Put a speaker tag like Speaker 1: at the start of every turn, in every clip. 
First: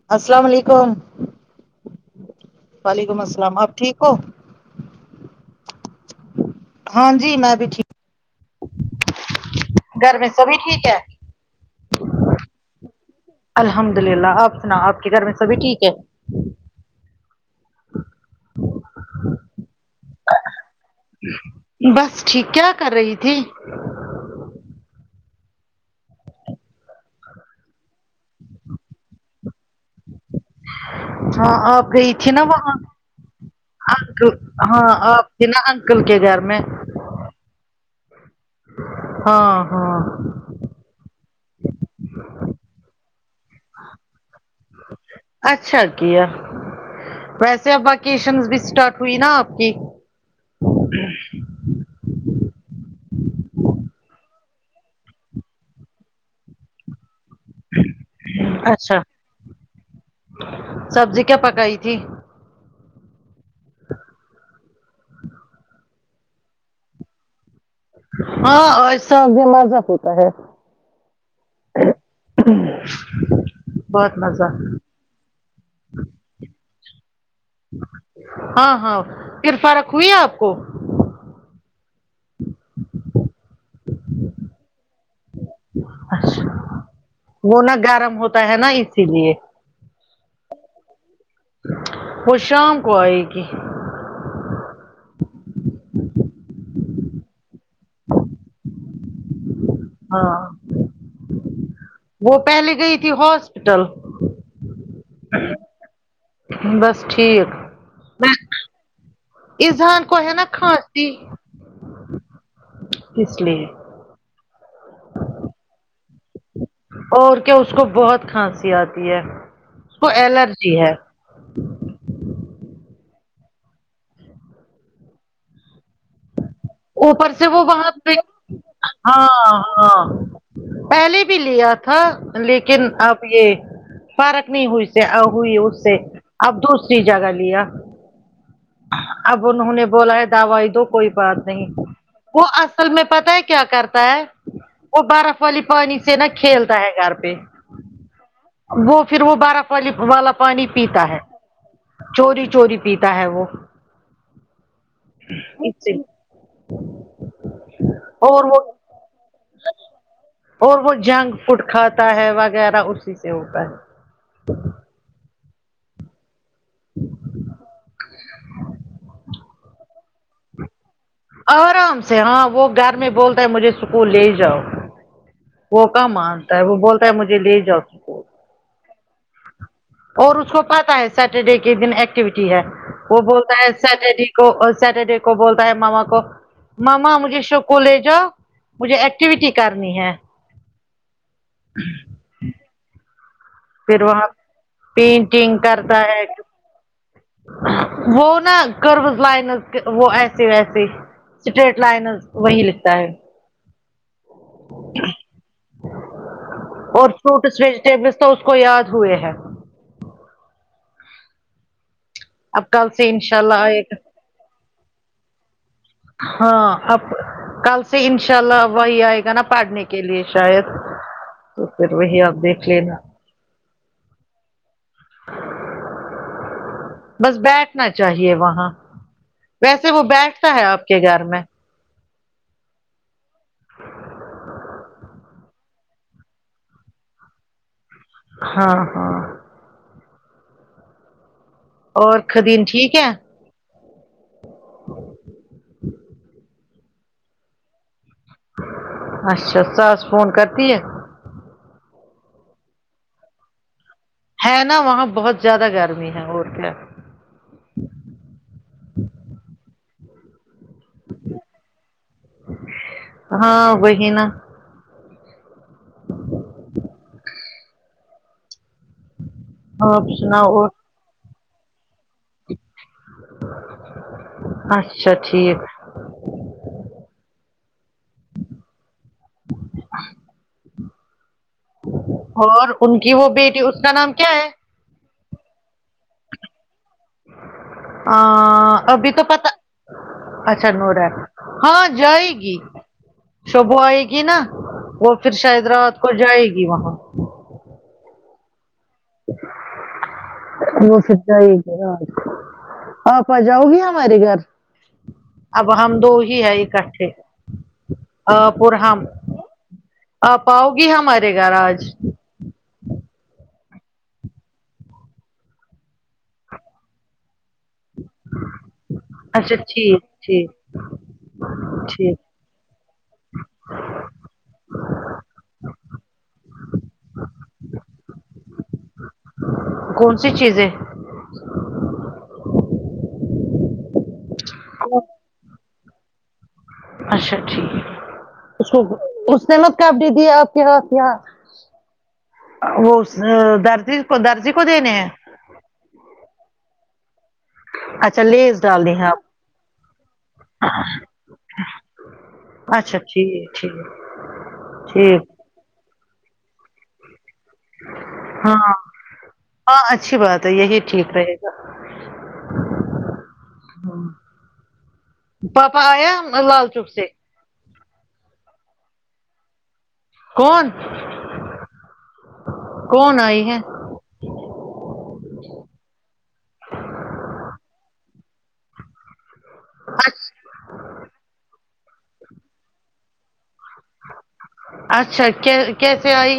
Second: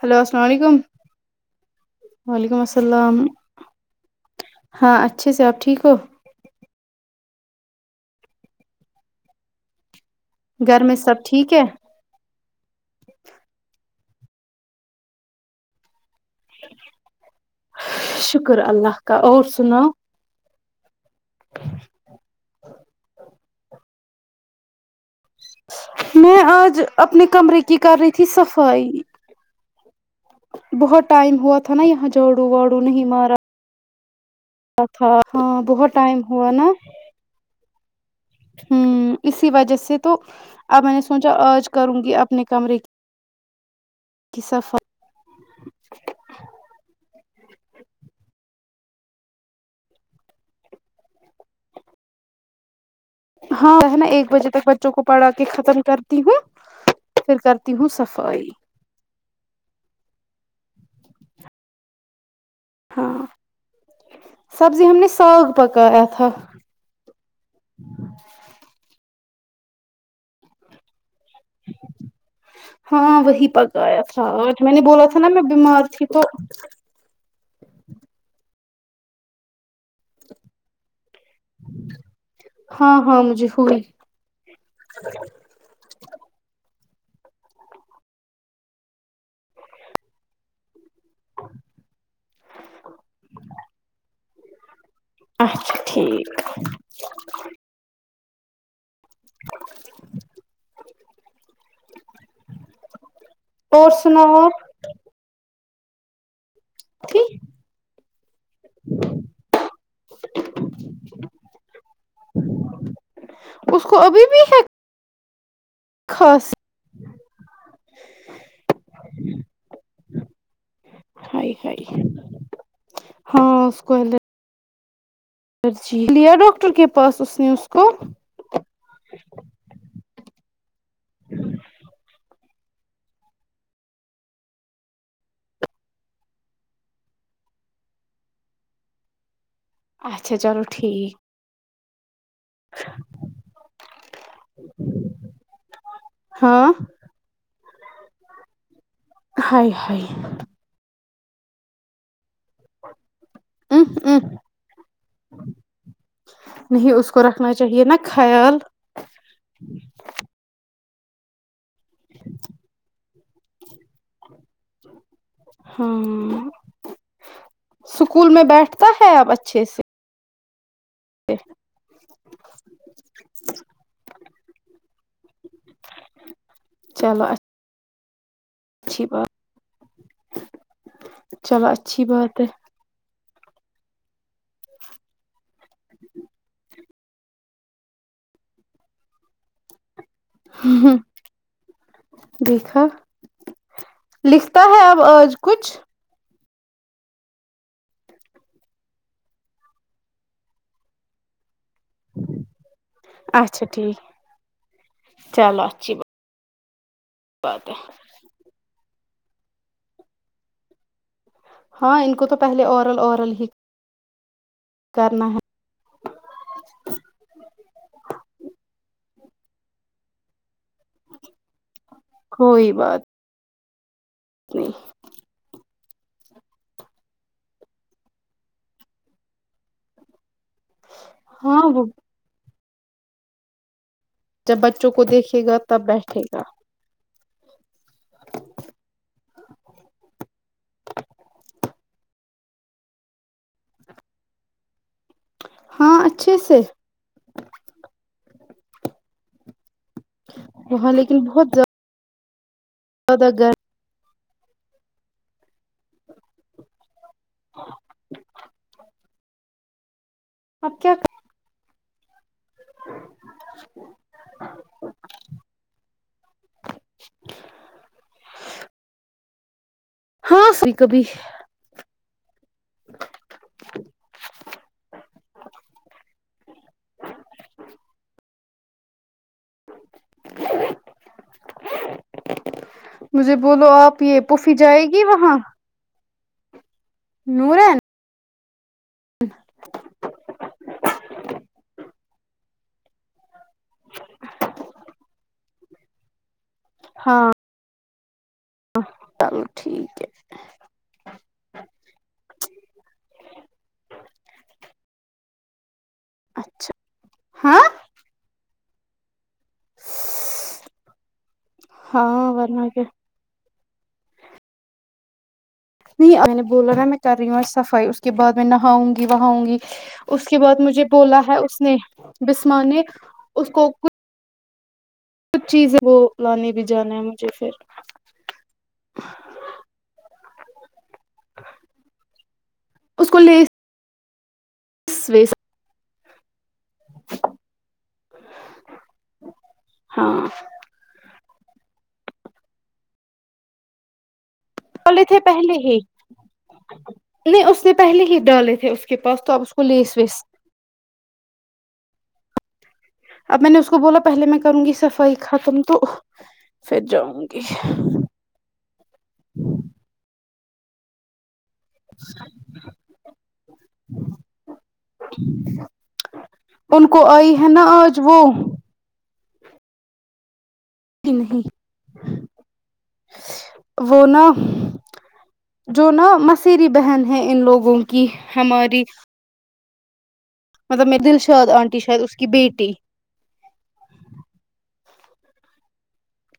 Speaker 1: hello السلام علیکم وعلیکم السلام
Speaker 2: وعلیکم السلام آپ ٹھیک ہو
Speaker 1: ہاں اچھے سے آپ ٹھیک ہو
Speaker 2: ہاں جی میں بھی ٹھیک گھر میں سبھی
Speaker 1: گھر
Speaker 2: ٹھیک
Speaker 1: میں
Speaker 2: ہے
Speaker 1: سب ٹھیک ہے
Speaker 2: الحمد للہ آپ سنا آپ کے گھر میں سبھی ٹھیک ہے
Speaker 1: شکر ہے اللہ کا اور سناؤ
Speaker 2: بس ٹھیک کیا کر رہی تھی
Speaker 1: میں آج اپنے کمرے کی کر رہی تھی صفائی بہت ٹائم
Speaker 2: ہاں
Speaker 1: ہوا تھا نا
Speaker 2: آپ
Speaker 1: یہاں
Speaker 2: گئی تھی نا
Speaker 1: جڑو
Speaker 2: وہاں
Speaker 1: واڑو نہیں مارا
Speaker 2: انکل ہاں
Speaker 1: تھا
Speaker 2: آپ کے نا
Speaker 1: ہاں بہت
Speaker 2: انکل کے
Speaker 1: ٹائم
Speaker 2: گھر
Speaker 1: ہوا
Speaker 2: میں
Speaker 1: ہمم اسی
Speaker 2: ہاں
Speaker 1: وجے سے
Speaker 2: ہاں
Speaker 1: تو اب میں نے سوچا آج کروں گی اپنے کمرے کی صفائی
Speaker 2: اچھا کیا ویسے اب ویکیشن بھی اسٹارٹ ہوئی نا آپ کی
Speaker 1: ہاں نا ایک بجے تک بچوں کو پڑھا کے ختم کرتی ہوں پھر کرتی ہوں صفائی
Speaker 2: اچھا سبزی کیا پکائی تھی
Speaker 1: ہاں سبزی ہم نے ساگ پکایا تھا
Speaker 2: ہاں ایسا بھی مزہ ہوتا ہے
Speaker 1: ہاں وہی پکایا
Speaker 2: بہت
Speaker 1: تھا
Speaker 2: مزہ
Speaker 1: آج میں نے بولا نا میں بیمار تھی تو
Speaker 2: ہاں ہاں پھر فارق ہوئی آپ کو
Speaker 1: ہاں ہاں مجھے ہوئی
Speaker 2: جی
Speaker 1: ا [inaudible]
Speaker 2: وہ نہ گرم ہوتا ہے نا اسی لیے وہ شام کو آئے گی
Speaker 1: اچھا ٹھیک
Speaker 2: ہاں وہ پہلے گئی تھی ہاسپٹل
Speaker 1: اور سناؤ آپ
Speaker 2: بس
Speaker 1: کی
Speaker 2: ٹھیکس اذان کو ہے نا کھانسیسی اس لیے
Speaker 1: کبھی بھی ہے خاص
Speaker 2: اور کیا اس کو بہت کھانسی آتی ہے اس کو الرجی ہے
Speaker 1: ہائی ہائی ہاں اس کو الرجی لیا ڈاکٹر کے پاس
Speaker 2: اوپر
Speaker 1: اس
Speaker 2: سے
Speaker 1: نے
Speaker 2: وہ
Speaker 1: اس کو
Speaker 2: وہاں پہ ہاں ہاں پہلے بھی لیا تھا لیکن اب یہ فرق نہیں ہوئی سے ہوئی اس سے اب دوسری جگہ لیا اب انہوں نے بولا ہے
Speaker 1: اچھا چلو
Speaker 2: دعوائی دو کوئی
Speaker 1: ٹھیک
Speaker 2: بات نہیں وہ اصل میں پتا ہے کیا کرتا ہے وہ برف والی پانی سے نا
Speaker 1: ہاں
Speaker 2: کھیلتا ہے گھر پہ وہ پھر وہ بارف
Speaker 1: ہائی
Speaker 2: پی
Speaker 1: ہائی
Speaker 2: والا پانی پیتا ہے چوری چوری پیتا ہے وہ
Speaker 1: [inaudible]
Speaker 2: اس سے
Speaker 1: نہیں اس کو رکھنا چاہیے نا
Speaker 2: اور
Speaker 1: خیال
Speaker 2: وہ اور وہ جنگ فوڈ کھاتا ہے وغیرہ اسی سے ہوتا ہے
Speaker 1: ہاں اسکول میں بیٹھتا ہے آپ اچھے سے
Speaker 2: آرام سے ہاں وہ گھر میں بولتا ہے مجھے اسکول لے جاؤ وہ کا مانتا ہے وہ بولتا ہے
Speaker 1: چلو
Speaker 2: مجھے لے جاو
Speaker 1: اچھی بات
Speaker 2: اور اس کو پتا ہے سیٹرڈے
Speaker 1: چلو
Speaker 2: کے دن
Speaker 1: اچھی بات
Speaker 2: ایکٹیویٹی ہے وہ بولتا ہے سیٹرڈے کو اور سیٹرڈے کو بولتا ہے ماما کو ماما مجھے اسکول لے جاؤ مجھے ایکٹیویٹی کرنی ہے
Speaker 1: دیکھا
Speaker 2: پھر وہاں
Speaker 1: لکھتا ہے اب آج
Speaker 2: پینٹنگ
Speaker 1: کچھ
Speaker 2: [inaudible] وہ نا کروز لائنز وہ ایسیے ایسیے اسٹریٹ لائنز وہی لکھتا ہے
Speaker 1: اچھا ٹھیک چلو اچھی بات
Speaker 2: اور فروٹس
Speaker 1: ہے
Speaker 2: ویجیٹیبلس تو اس کو یاد ہوئے ہیں
Speaker 1: ہاں ان کو تو پہلے
Speaker 2: اب کل
Speaker 1: اورل
Speaker 2: سے
Speaker 1: اورل
Speaker 2: انشاء
Speaker 1: ہی
Speaker 2: اللہ آئے گا
Speaker 1: کرنا ہے
Speaker 2: ہاں آپ کل سے انشاء اللہ وہی آئے گا نا پڑھنے کے لیے شاید تو پھر وہی آپ دیکھ
Speaker 1: کوئی
Speaker 2: لینا
Speaker 1: بات نہیں
Speaker 2: بس بیٹھنا چاہیے وہاں ویسے وہ بیٹھتا ہے آپ کے گھر میں
Speaker 1: ہاں وہ جب بچوں کو دیکھے گا تب بیٹھے گا
Speaker 2: ہاں ہاں اور خدیین ٹھیک ہے
Speaker 1: ہاں اچھے سے
Speaker 2: اچھا ساس فون کرتی ہے
Speaker 1: [unintelligible] [unintelligible]
Speaker 2: ہے نا وہاں بہت زیادہ گرمی ہے اور کیا
Speaker 1: اپ کیا
Speaker 2: ہاں وہی نا آپ
Speaker 1: ہاں
Speaker 2: سناؤ اور
Speaker 1: سی کبھی
Speaker 2: اچھا ٹھیک اور ان کی وہ
Speaker 1: مجھے
Speaker 2: بیٹی
Speaker 1: بولو
Speaker 2: اس کا
Speaker 1: آپ
Speaker 2: نام
Speaker 1: یہ
Speaker 2: کیا ہے
Speaker 1: پوفی جائے گی وہاں نورن
Speaker 2: ا ابھی تو پتہ اچھا تو ہا ہاں جائے گی شوبو آئے گی نا وہ پھر شاید رات کو جائے گی وہاں
Speaker 1: ہاں چلو ٹھیک ہے
Speaker 2: وہ پھر جائ [unintelligible] ے گی آپ آ جاؤ گی ہمارے گھر اب ہم دو ہی ہے ا کٹھے
Speaker 1: ہاں
Speaker 2: اپ اور ہم آپ آؤ گی ہمارے گھر آج
Speaker 1: ہاں ورنا کیا نہیں میں نے بولا نا میں کر رہی ہوں صفائی اس کے بد میں نہاؤں گی وہاں آؤں
Speaker 2: اچھا
Speaker 1: گی
Speaker 2: ٹھیک
Speaker 1: اس کے
Speaker 2: ٹھیک
Speaker 1: بعد مجھے بولا ہے اس نے
Speaker 2: ٹھیک
Speaker 1: بسما نے اس کو کچھ کچھ چیزیں وہ لانے بھی جانا ہے مجھے پھر
Speaker 2: کون سی چیزیں
Speaker 1: اسکول [unintelligible]
Speaker 2: اچھا ٹھیک ہے اس کو اس نے مت کپڑے
Speaker 1: ہاں
Speaker 2: دی آپ کیا کیا وہ درجی کو درجی کو دینے
Speaker 1: ڈالے
Speaker 2: ہیں
Speaker 1: تھے پہلے ہی نہیں اس نے پہلے ہی
Speaker 2: اچھا
Speaker 1: ڈالے
Speaker 2: لیس
Speaker 1: تھے اس کے
Speaker 2: ڈالنی ہے
Speaker 1: پاس تو آپ اس کو لیس ویس
Speaker 2: اچھا
Speaker 1: اب میں
Speaker 2: ٹھیک
Speaker 1: نے اس کو بولا
Speaker 2: ٹھیک
Speaker 1: پہلے میں کروں گی صفائی
Speaker 2: ٹھیک
Speaker 1: ختم تو پھر جاؤں گی
Speaker 2: ہاں ہاں اچھی بات ہے یہی ٹھیک رہے گا پاپا آیا لال
Speaker 1: ان
Speaker 2: چوک
Speaker 1: کو
Speaker 2: سے
Speaker 1: آئی ہے نا آج وہ
Speaker 2: کون
Speaker 1: نہیں
Speaker 2: کون آئی ہے
Speaker 1: وہ نا جو نا مسیری بہن ہے ان لوگوں کی ہماری
Speaker 2: اچھا
Speaker 1: مطلب میں دلشاد آنٹی شاید اس کی بیٹی
Speaker 2: اچھا کیسے آئی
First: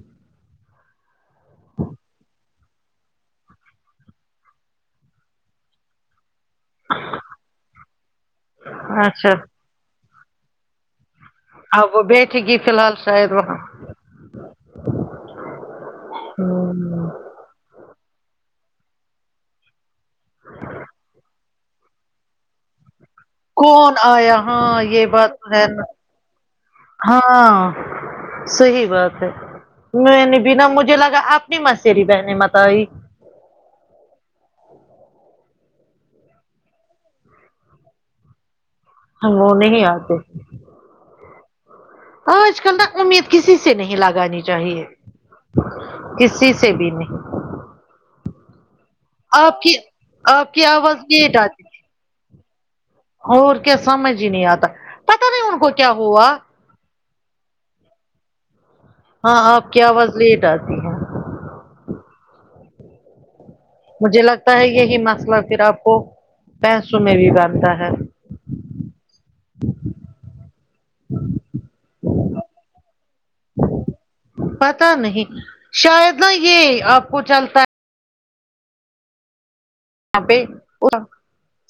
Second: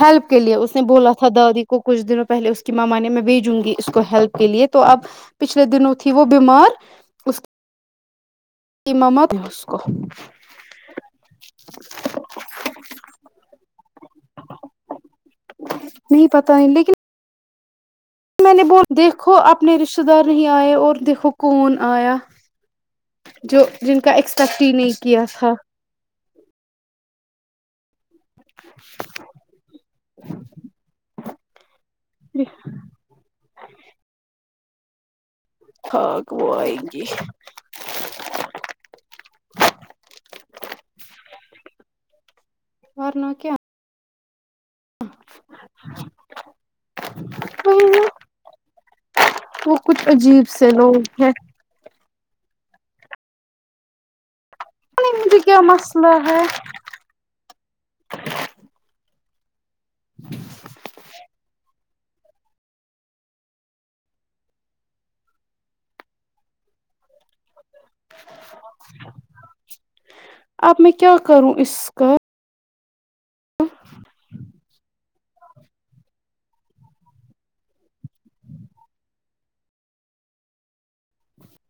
Speaker 1: ہیلپ کے لیے اس نے بولا تھا دادی کو کچھ دنوں پہلے اس کی ماما نے میں بھیجوں گی اس کو ہیلپ کے لیے تو اب پیچھلے دنوں تھی وہ بیمار اس
Speaker 2: اچھا
Speaker 1: [unintelligible]
Speaker 2: اب وہ بیٹھے گی فی الحال شاید وہاں
Speaker 1: نہیں پتا لیکن میں نے اب دیکھو اپنے رشتے دار نہیں آئے اور دیکھو کون آیا جو
Speaker 2: کون
Speaker 1: جن کا
Speaker 2: آیا
Speaker 1: ایکسپیکٹ ہی
Speaker 2: ہاں
Speaker 1: نہیں
Speaker 2: یہ
Speaker 1: کیا
Speaker 2: بات تو
Speaker 1: تھا
Speaker 2: ہے نا ہاں صیح بات میں نے بنا مجھے لگا اپنی مسری بہنے متائی
Speaker 1: ہاں کو وہ آئیں گی
Speaker 2: ہم وہ نہیں آتے آج کل نا امید
Speaker 1: ورنہ کیا
Speaker 2: کسی سے نہیں لگانی چاہیے کسی سے بھی نہیں
Speaker 1: وہی نا
Speaker 2: آپ کی
Speaker 1: وہ کچھ عجیب
Speaker 2: آپ کی
Speaker 1: سے لوگ
Speaker 2: آواز
Speaker 1: ہیں
Speaker 2: لیٹ آتی اور کیا سمجھ ہی نہیں آتا پتا
Speaker 1: مجھے
Speaker 2: نہیں ان کو کیا
Speaker 1: مسئلہ
Speaker 2: ہوا
Speaker 1: ہے
Speaker 2: ہاں آپ کی آواز لیٹ آتی ہے مجھے لگتا ہے یہی مسئلہ پھر آپ کو پیسوں میں بھی بنتا ہے
Speaker 1: اب میں کیا کروں اس کا
Speaker 2: پتا نہیں شاید نا یہ آپ کو چلتا ہے یہاں پہ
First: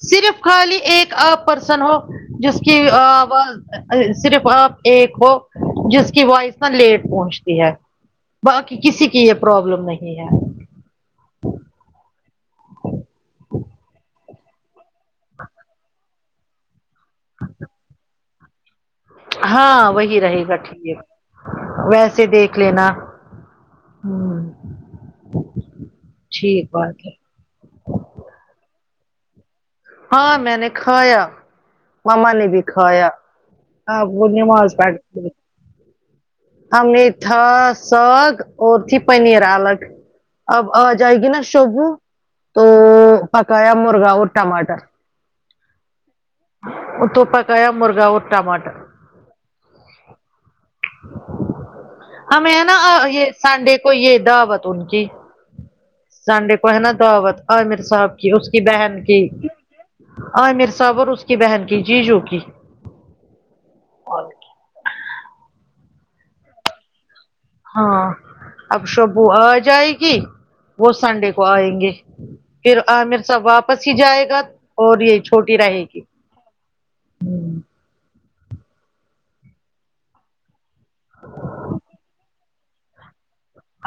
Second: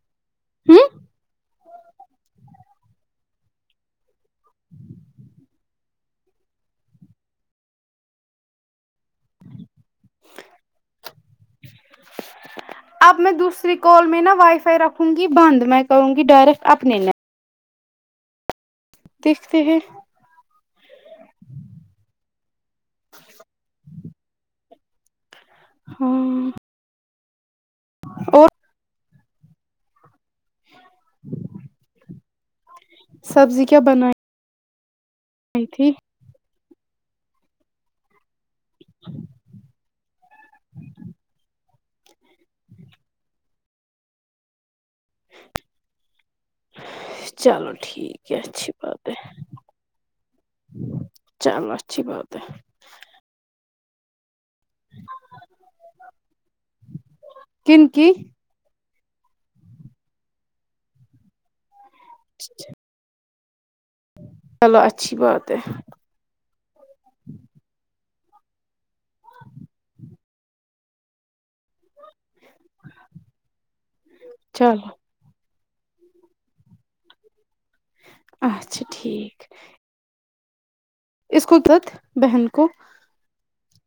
Speaker 2: صرف خالی
Speaker 1: ہوں
Speaker 2: ایک آپ پرسن ہو جس کہ صرف آپ ایک ہو جس کی وائس نا لیٹ پہنچتی ہے باقی کسی کی یہ پرابلم نہیں ہے
Speaker 1: اب میں دوسری کال میں نا وائی فائی رکھ رکھوں گی بند میں کہوں گی ڈائریکٹ اپنے نے دیکھتے ہیں
Speaker 2: ہاں وہی رہے گا ٹھیک ویسے دیکھ لینا
Speaker 1: ہاں
Speaker 2: ٹھیک بات ہے
Speaker 1: اور
Speaker 2: ہاں میں نے کھایا ماما نے بھی کھایا وہ نماز پیھ
Speaker 1: ائے تھی
Speaker 2: ہم نے تھا ساگ اور تھی پنیر الگ اب آ جائے گی نا شبو تو پکایا مرغا اور ٹماٹر توپکایا
Speaker 1: چلو
Speaker 2: مرغا اور
Speaker 1: ٹھیک ہے
Speaker 2: ٹماٹر
Speaker 1: اچھی بات ہے چلو اچھی بات
Speaker 2: ہمیں ہے نا یہ سنڈے کو یہ دعوت ان کی سانڈے کو ہے نا دعوت عامر صاحب کی اس بہن کی عامر صاحب اور اس کی بہن کی جی جو
Speaker 1: چلو اچھی بات ہے
Speaker 2: ہاں اب شبو آ جائے گی وہ سنڈے کو آئیں گے پھر عامر صاب واپس ہی جائے گا
Speaker 1: چلو
Speaker 2: اور یے چھوٹی رہے گی
Speaker 1: اچھا ٹھیک اس کو تت بہن کو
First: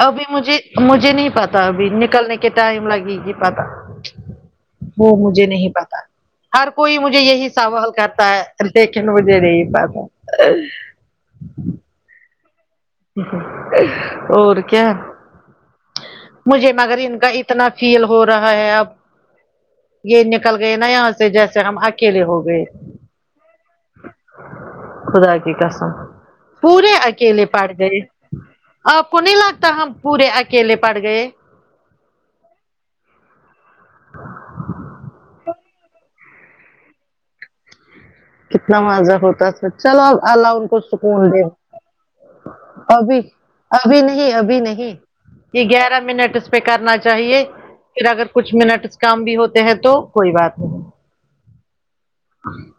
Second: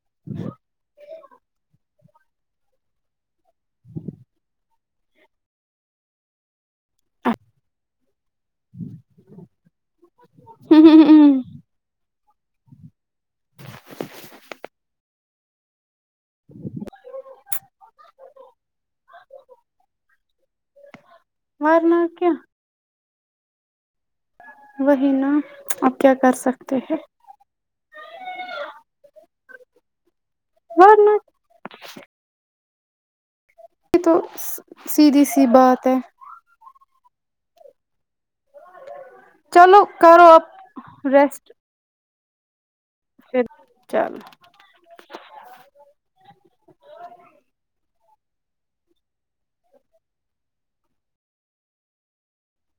Speaker 2: ابھی مجھے مجھے نہیں پتا ابھی نکلنے کے ٹائم لگے گی پتا وہ مجھے نہیں پتا ہر کوئی مجھے یہی سوال کرتا ہے لیکن مجھے نہیں پتا
Speaker 1: ہوں
Speaker 2: اور کیا مجھے مگر ان کا اتنا فیل ہو رہا ہے اب یہ نکل گئے نا یہاں سے جیسے ہم
Speaker 1: ورنہ
Speaker 2: اکیلے
Speaker 1: کیا
Speaker 2: ہو گئے
Speaker 1: وہی نا
Speaker 2: خدا کی قسم
Speaker 1: آپ کیا کر سکتے
Speaker 2: پورے
Speaker 1: ہیں
Speaker 2: اکیلے پڑ گئے آپ کو نہیں لگتا ہم پورے اکیلے پڑ
Speaker 1: ورنہ
Speaker 2: گئے
Speaker 1: یے تو سیدھی سی بات ہے
Speaker 2: کتنا مزہ ہوتا فر چلو اب
Speaker 1: کرو
Speaker 2: اللہ ان کو
Speaker 1: آپ
Speaker 2: سکون دے
Speaker 1: ریسٹ
Speaker 2: ابھی
Speaker 1: پھر
Speaker 2: ابھی
Speaker 1: چلو
Speaker 2: نہیں ابھی نہیں یے گیارہ منٹ اس پے کرنا چاہیے پھر اگر کچھ منٹس کام بھی ہوتے ہیں تو کوئی بات نہیں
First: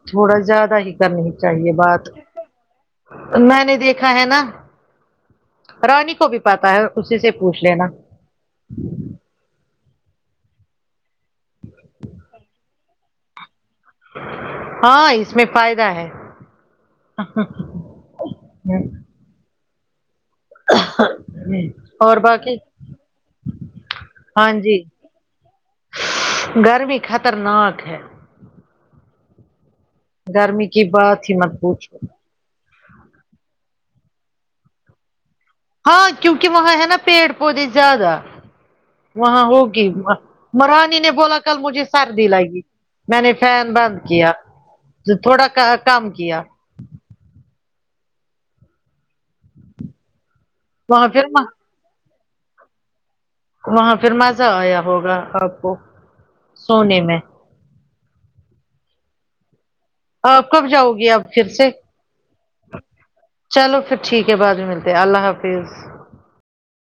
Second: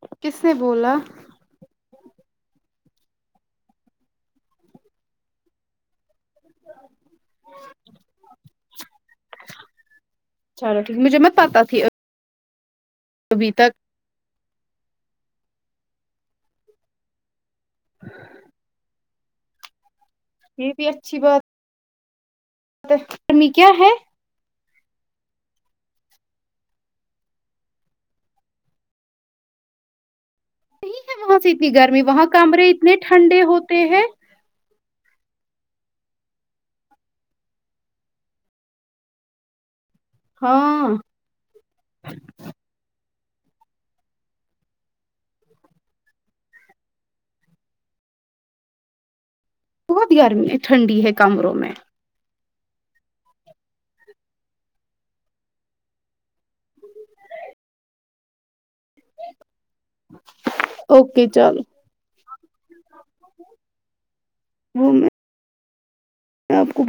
Speaker 2: تھوڑا
Speaker 1: کس نے
Speaker 2: زیادہ ہی
Speaker 1: بولا
Speaker 2: کرنے چاہیے بات میں نے دیکھا ہے نا رانی کو بھی پتا ہے اسی سے پوچھ لینا
Speaker 1: چلو ٹھیک مجھے مت پاتا تھی ابھی تک
Speaker 2: ہاں اس میں فائدہ ہے
Speaker 1: یہ بھی اچھی بات
Speaker 2: اور باکی
Speaker 1: ہے گرمی کیا ہے
Speaker 2: ہاں جی گرمی خطرناک ہے گرمی کی
Speaker 1: نہیں ہے
Speaker 2: بات ہی
Speaker 1: وہاں سے
Speaker 2: مت
Speaker 1: اتنی
Speaker 2: پوچھو
Speaker 1: گرمی وہاں کمرے اتنے ٹھنڈے ہوتے ہیں
Speaker 2: ہاں کیونکی وہاں ہے نا پیڑ پودے زیادہ وہاں ہوگی
Speaker 1: ہاں
Speaker 2: برانی نے بولا کل مجھے سردی لگی میں نے فین بند کیا تھوڑا کم کیا
Speaker 1: بہت گرمی ہے ٹھنڈی
Speaker 2: وہاں
Speaker 1: ہے
Speaker 2: پھر
Speaker 1: کمروں میں
Speaker 2: وہاں پھر مزہ آیا ہوگا آپ کو سونے میں آپ کب جاؤ گی اب
Speaker 1: اوکے
Speaker 2: پھر
Speaker 1: چلو
Speaker 2: سے چلو پھر ٹھیک ہے بعد میں
Speaker 1: وہ
Speaker 2: ملتے اللہ حافظ
Speaker 1: میں آپ کو بہت